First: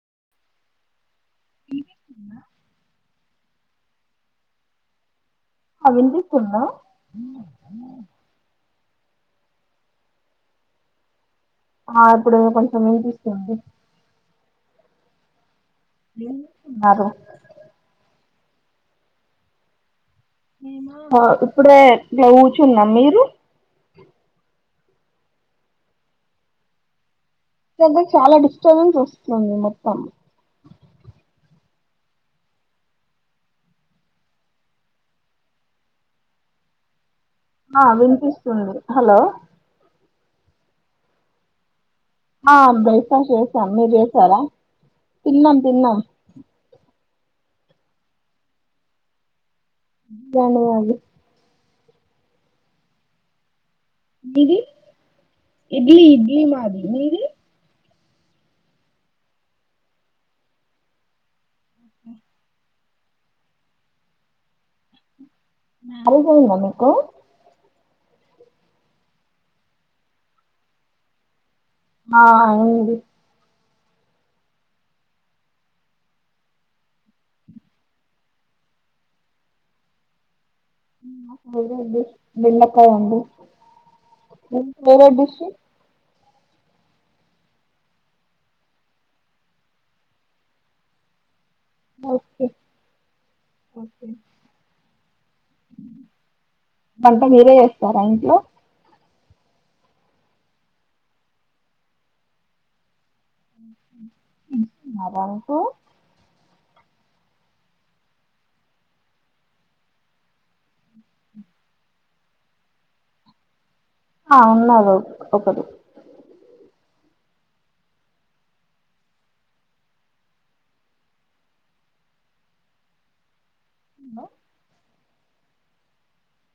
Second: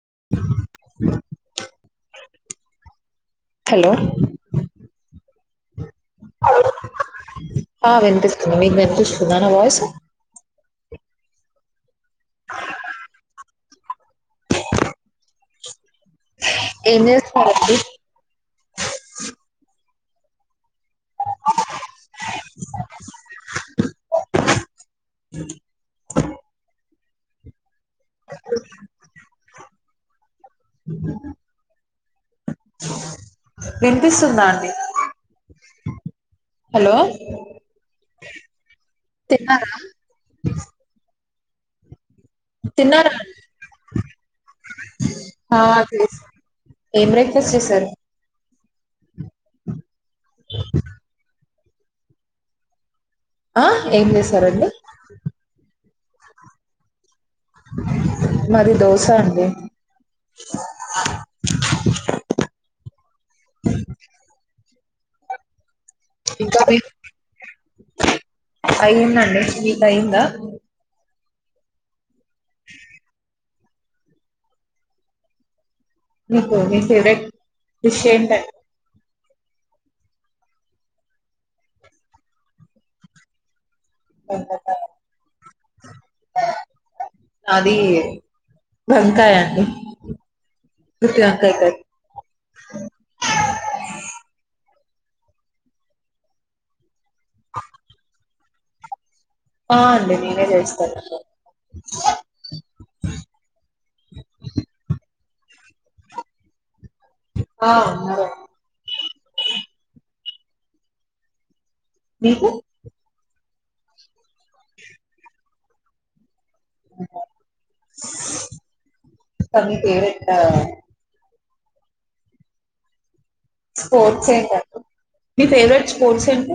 [inaudible] Hello అ విన్పిస్తుందా? పిస్తుందా నా వాయిస్? ఆ ఇప్పుడు కొంచెం ఇన్పిస్తుంది. రియల్గా ఏంచేస్థనార్రండి? ఇప్పుడే ఇట్ల కూర్చున్న, మీరు? ఏదొ చాలా డిస్టర్బెన్స్ వస్తుందండి మొత్తం? వినిపిస్తుందా అండి? హలో ఆ వినిపిస్తుంది, హలో! తిన్నారా ఆ తిన్నారా బ్రేక్ఫాస్ట్ అండి? చేసాం, మీర్ చేసారా? తిన్నం, ఆ, తిన్నం. చేస్- ఏం బ్రేక్ఫాస్ట్ చేసారు? జండుబామియి ఆ? ఏం మీది చేసారండి? ఇడ్లీ, ఇడ్లీ మాది. మీది? మాది దోసా అండి. నాలుగ పోయిందా మీకు? అయింది అండి మిది అయిందా ఆ అయింది నీకు నీ ఫేవరెట్ డిష్ ఏంటది ఫ్రై అండి బెండకాయి అండి వేరే డిష్ అది వంకాయ అండి వంకాయ కర్రీ ఓకే అ వంట మీరే చేస్తారా ఇంట్లో ఆ అండి నేనే చేస్తాను [inaudible] ఆ మీకు ఆ ఉన్నాది ఒకటి నీ ఫేవరెటా స్పోర్ట్స్ ఏంటండి మీ ఫేవరెట్ స్పోర్ట్స్ ఏంటి?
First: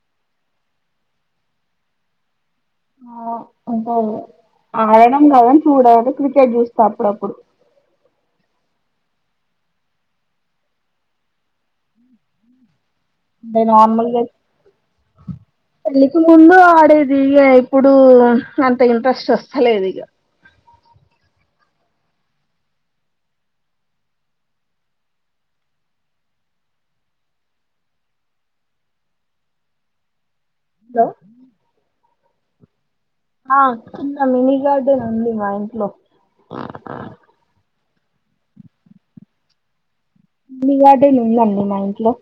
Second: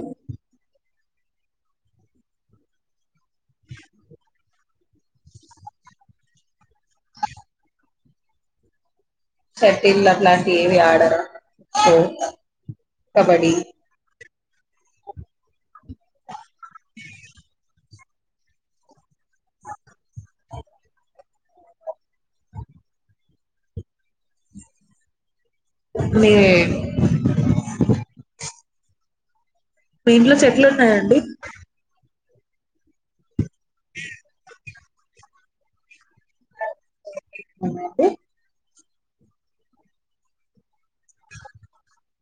ఆడడం కాదని చూడాలంటే క్రికెట్ చూస్తా అప్పుడప్పుడు షటిల్ అట్లాంటివి ఏవి ఆడరా సో అంటే నార్మల్గా పెళ్లికి ముందు ఆడేది ఏ ఇప్పుడు ఇప్పుడు అంత ఇంట్రెస్ట్ వస్తలేదు ఇక మీరే మీ ఇంట్లో చెట్ ఎట్లు హలో ఉన్నాయండి ఆ చిన్న లొల్లి గాదు అయితే రండి మాఇంట్లో [unintelligible] మీ గార్డేన్ ఉందండి మా ఇంట్లో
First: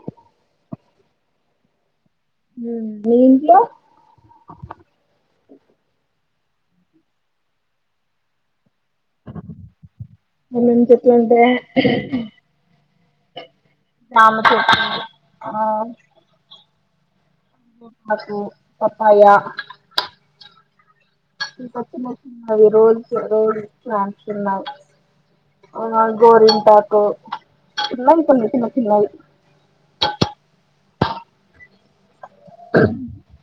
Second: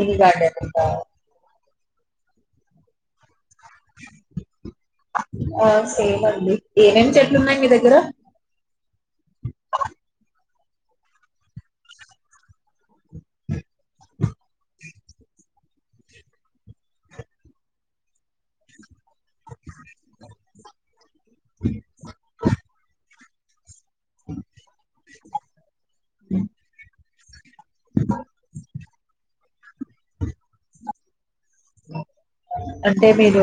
ఇది గార్డేన్ ఉందా మీ ఇంట్లో ఆ సేమండి ఏమేమి చెట్లున్నాయి మీ దగ్గర అన్నాన్ని చెట్లుంటే జామ చెట్టు ఆ అకు పపాయ రోల్ [unintelligible] [unintelligible] గోరింటాకు చిన్నవి చిన్న చిన్న చిన్నవి ఓ అంటే మీరు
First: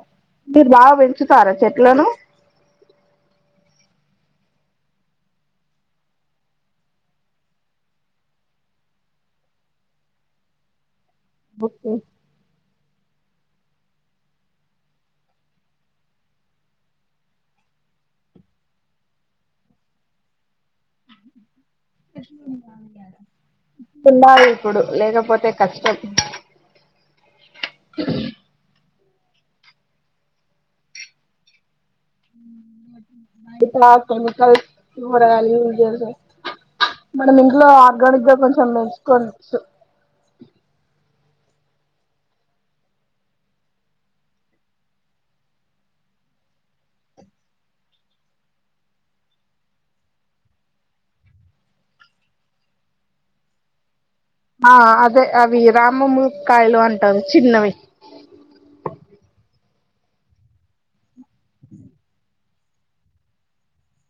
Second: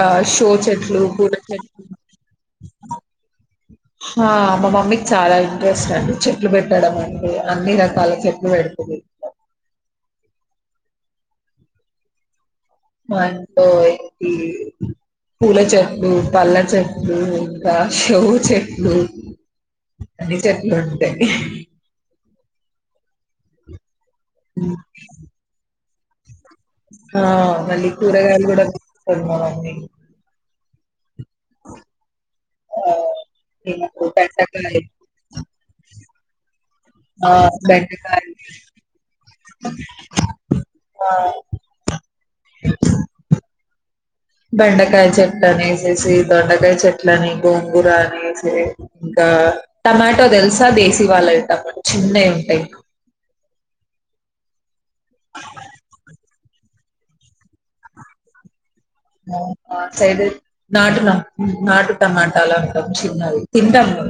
ఆ షో మీరు బాగా చెట్లు కూడ పెంచుతారా చెట్లు చెట్లను ఆ మా మమ్మీకి చాలా ఇంట్రెస్ట్ అండి చెట్లు పెట్టడం అండి, అన్ని రకాల చెట్లు పెడుతది ఓకే మాంట్లో ఏ పూల చెట్లు, పల్ల చెట్లు, ఇంకా చెవు చెట్లు అన్ని చెట్లు ఉంటాయి. ఉన్నారు ఇప్పుడు లేకపోతే కష్టం ఆ మల్లి కూరగాయలు కూడా [unintelligible] అఓ ఇట్డ కెమికల్స్ బెండకాయ కూడా లు ఆ మనం ఇంట్లో బెండకాయ ఆర్గానిక్ గా కొంచెం పెన్చుకోవచ్చు [inaudible] బెండకాయ చెట్లు అనేసేసి, దొండకాయ చెట్ల అని, గోంగూర అనేసి, ఇంకా టమాటో తెలుసా దేశీ వాళ్ళ టమాట చిన్నవి ఉంటాయి. ఆ అదే అవి రామములు కాయలు అంటారు చిన్నవి సైడ్ నాటునా మాటు టమాట చలా చిన్నవి తింటాము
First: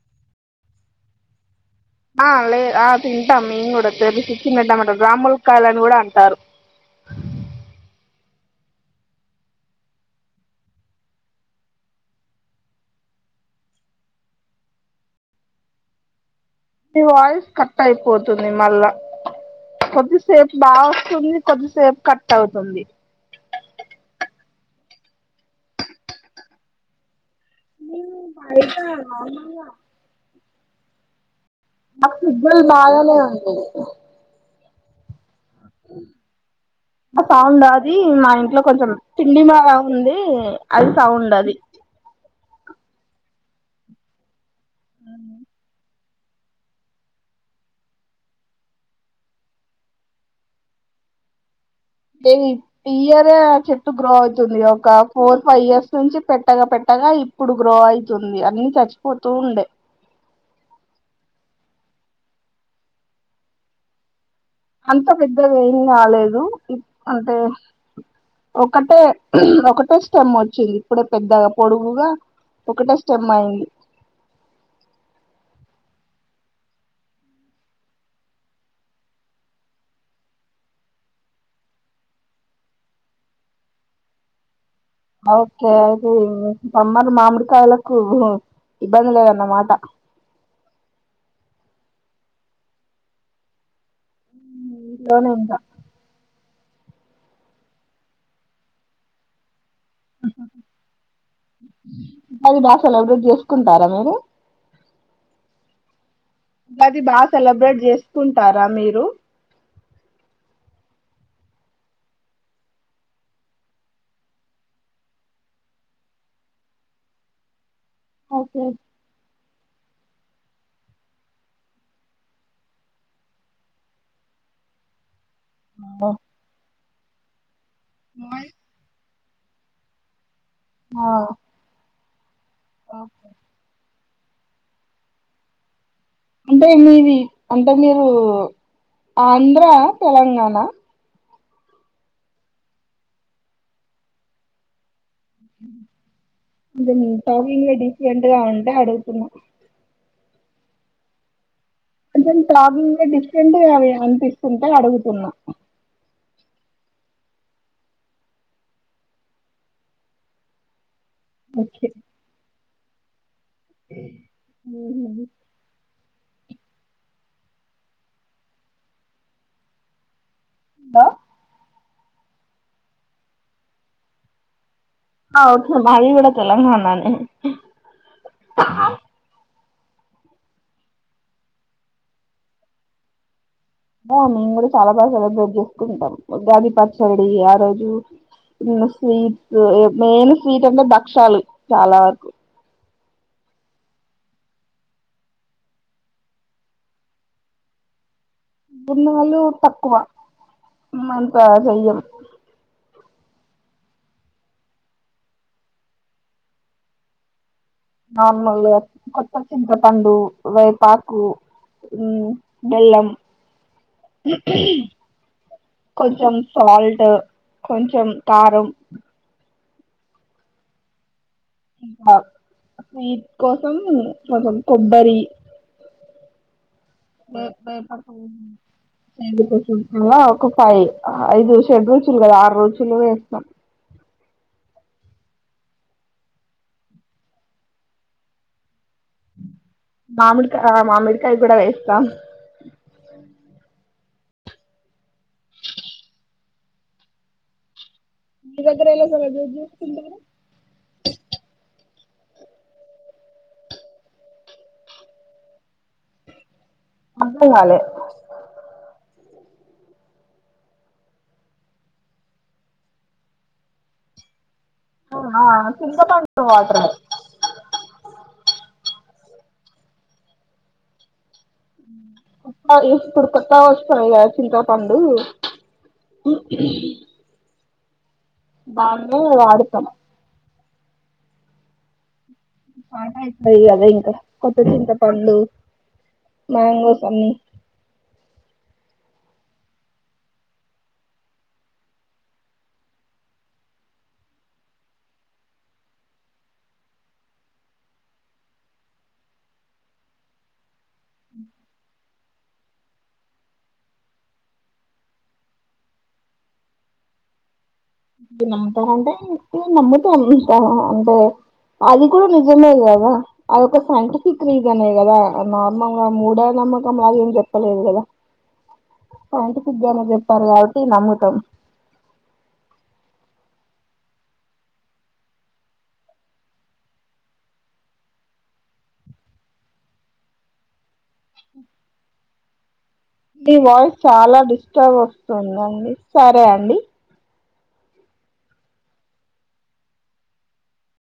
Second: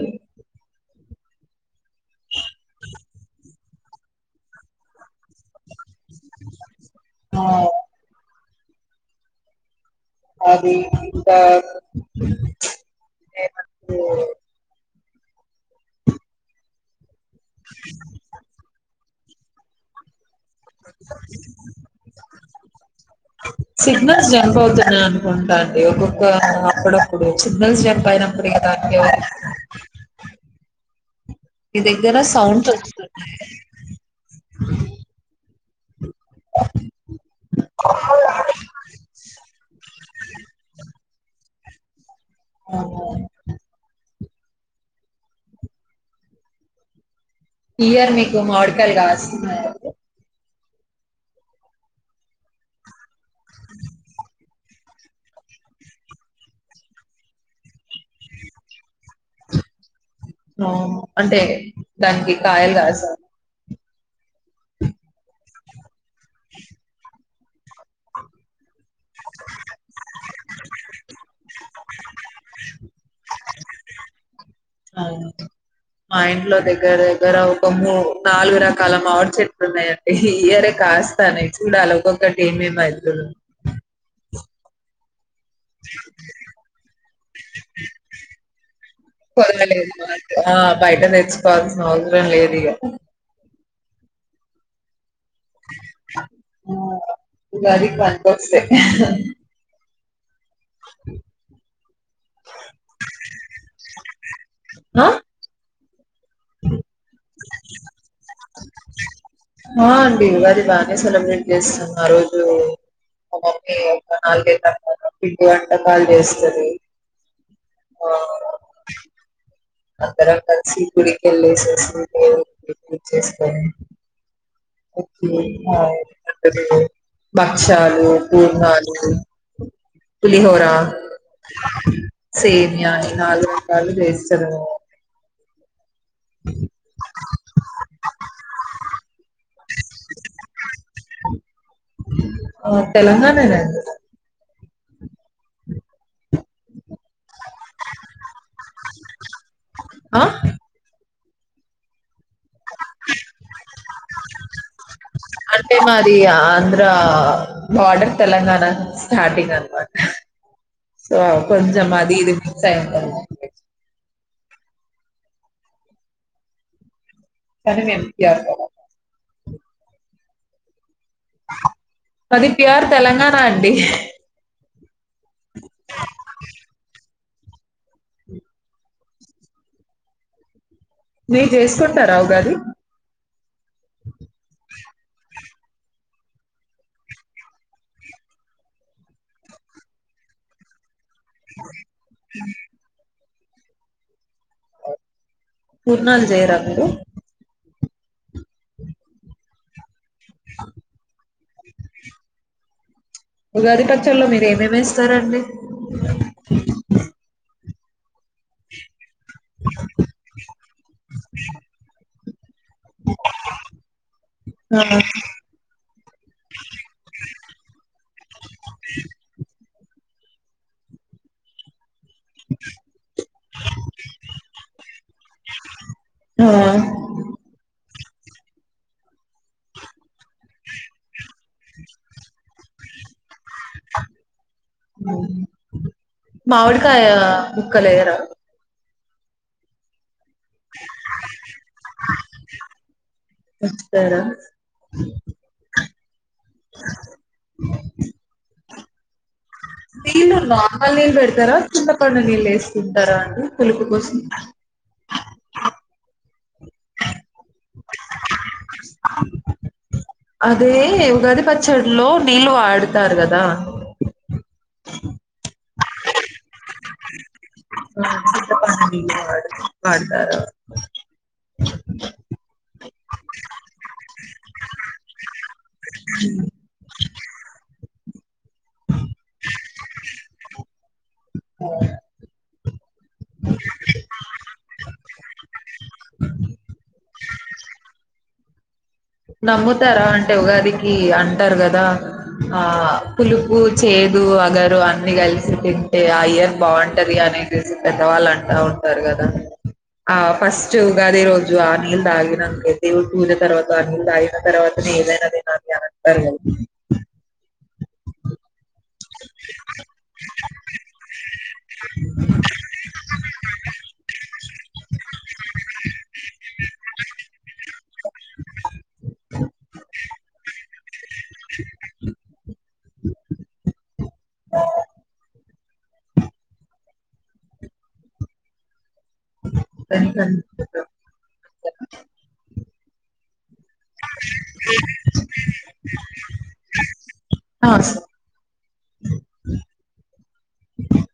ఆ లే ఆ తింటాం మేము కూడా తెచ్చి చిన్న టమోటా రాముల కాయలు అని కూడా టారు అవి అది ఇంకా వాయిస్ కట్ అయిపోతుంది మళ్ళా ప సేపు బా వస్తుంది కొద్దిసేపు కట్ అవుతుంది పోతున్నా అనుకుంటాండి ఒక్కొక్క అప్పుడప్పుడు సిగనల్స్ వ్యాపయారం ప్రదా అంకే మాకు సిగ్నల్ బాగానే ఉంది అ సౌండ్ అది మా ఇంట్లో కొంచెం తిండి మ ఉంది అది సౌండ్ అది అవు మ్ ఇయర్ మీకు మావిడికాయలు కస్తున్నాయా అండి ఇ ఇయర్ చెట్టు గ్రో అవుతుంది, ఒక ఫోర్ ఫైవ్ ఇయర్స్ నుంచి పెట్టగా పెట్టగా, ఇప్పుడు గ్రో అయితుంది అన్ని చచ్చిపోతూ ఉండే అంటే దానికి కాయలు కాదు సార్ అంత పెద్ తది రాలేదు అంటే ఒకటే ఒకటే స్టెమ్ వచ్చింది ఇప్పుడే పెద్దగా పొడుగుగా ఒకటే స్టెమ్ అయ్ అవును మా ఇంట్లో దగ్గర దగ్గర ఒక మూ నాలుగు రకాల ఆర్చెట్లున్నాయంటే ఇయరే కాస్తానే చూడాలి ఒక్కొక్కటి ఏమే అతు ఓకే అది స మ్మర్ మామిడికాయలకు ఇబ్బంది లేదన్నమాట కుదరలేదు మాకు. ఆ బయట తెచ్చుకోవాల్సిన అవసరం లేదిగా దోనంద ఆ గది పనికొస్తాయి అది భాసలు ఎవడో చేసుకుంటారా మీరు ఆ అది బాగా సెలబ్రేట్ చేసుకుంటారా మీరు ఆ అండి అది బానే సెలబ్రేట్ చేస్తాం ఆ రోజు మమ్మీ ఒక నాలుగే కంట పిండి వంటకాలు చేస్తుంది ఓకే అందరం కలిసి గుడికి వెళ్ళేసోస్తే దేవుని గుర్తు చేసుకొని ఓ [unintelligible] బా క్షలు పూర్ణలు అ పులిహోరా ఆ సేమియా ఈ నాలుగు రకాలు చేస్ తరు అంటే మీది అంటే మీరు ఆంధ్ర తెలంగాణ ఆ తెలంగాణ నే అండి నాద్ అదే నే టాకింగ్ డిఫరెంట్ గా ఉంటే అడుగుతున్నా ఆ అంటే మీ టాకింగ్ డిఫరెంట్గా అ అనిపిస్తుంటే అడుగుతున్నా ఆంధ్రా బార్డర్ తెలంగాణ స్టార్టింగ్ అన్ మాట సో కొంచెమది ఇది సైతది ఉంహు అంటే మేం వ్యాస చాలా హలో మాది ప్యూర్ తెలంగాణ అండి అ ఓక్ మాది కూడా తెలంగాణనే అండి ఆ ని చేస్కుంటర ఉగాది మామ ఇ కూడా చాలా బాగా సెలబ్రేట్ చేసుకుంటాం ఉగాది పచ్చడి ఆ రోజు స్వీట్స్ మెయిన్ స్వీట్ అంటె బ క్షాలు చాలా వ పూర్ణాలు జెయ్రా మీరు గున్నాలు తక్కువ మ ఆ సెయ్యం ఉగాది ఖచ్చల్లో మీర్ ఏమేమేస్తరండి ఆమల్లు కొ చింతపండు వేపాకు బెల్లం ఆ కొంచెం సాల్ట్ కొంచెం కారం స్వీట్ కోసం కొంచం కొబ్బరి ఆ ఒక ఫైవ్ ఐదు షెడ్ రోజులు కదా ఆర్ రుచలూ ఏస్తం మావిడికాయా ముక్కలేయర అ మామిడికాయ మామిడికాయ కూడా వేస్తాం స్తార [inaudible] మిదెగ్గరెలా సెలబ్రేట్ జే నీల్లు నార్మల్ నీల్ బెడతరా చింత పండు నీళ్ళు ఏస్కుంటరా అండి పులుపు కోసం అద్దం గాలె అదే ఉగాది పచ్చడ్లో నీళ్ళు ఆడుతారు గదా హ ఆ చింతపండు వాట్ర్ చింతపండు నీళ్లు వాడ్తారా అ ఇప్పుడు కొత్తా వస్తంది గద చింతపండు దాన్ని వాడుతమ్ ఓ పాట అవుతుంది కదా ఇంకా కొత్త చింతపండ్ళు మ్యాంగోస్ అన్నీ నమ్ముతారా అంటే ఉగాదికి అంటరు గదా ఆ పులుపు చేదు వగరు అన్ని కలిసి తింటే ఆ ఇయర్ బాగుంటది అనేసి పెద్దవాళ్ళు అంటా ఉంటరు గదా ఆ ఫస్ట్ ఉగాది రోజు ఆ నీళ్ళు దాగినంక దేవున్ పూజ తర్వాత ఆ నీళ్ళ్ దాగిన తర్వాత నె ఏదైన దినాలి అంటరు ఉనా కంటే ఇ నమ్ముతం ఆ అంటె అది కూడా నిజమే కద అదిొక సైంటిఫిక్ రీజనే కదా నార్మల్గా మూడ నమ్మకం లాగ ఏం చెప్పలేదు కదా సైంటిఫిక్ గానే చెప్పారు కాబట్టి నమ్ముతం స [unintelligible] మీ వాయిస్ చాలా డిస్టర్బ్ వస్తుందండి సరే అండి అహా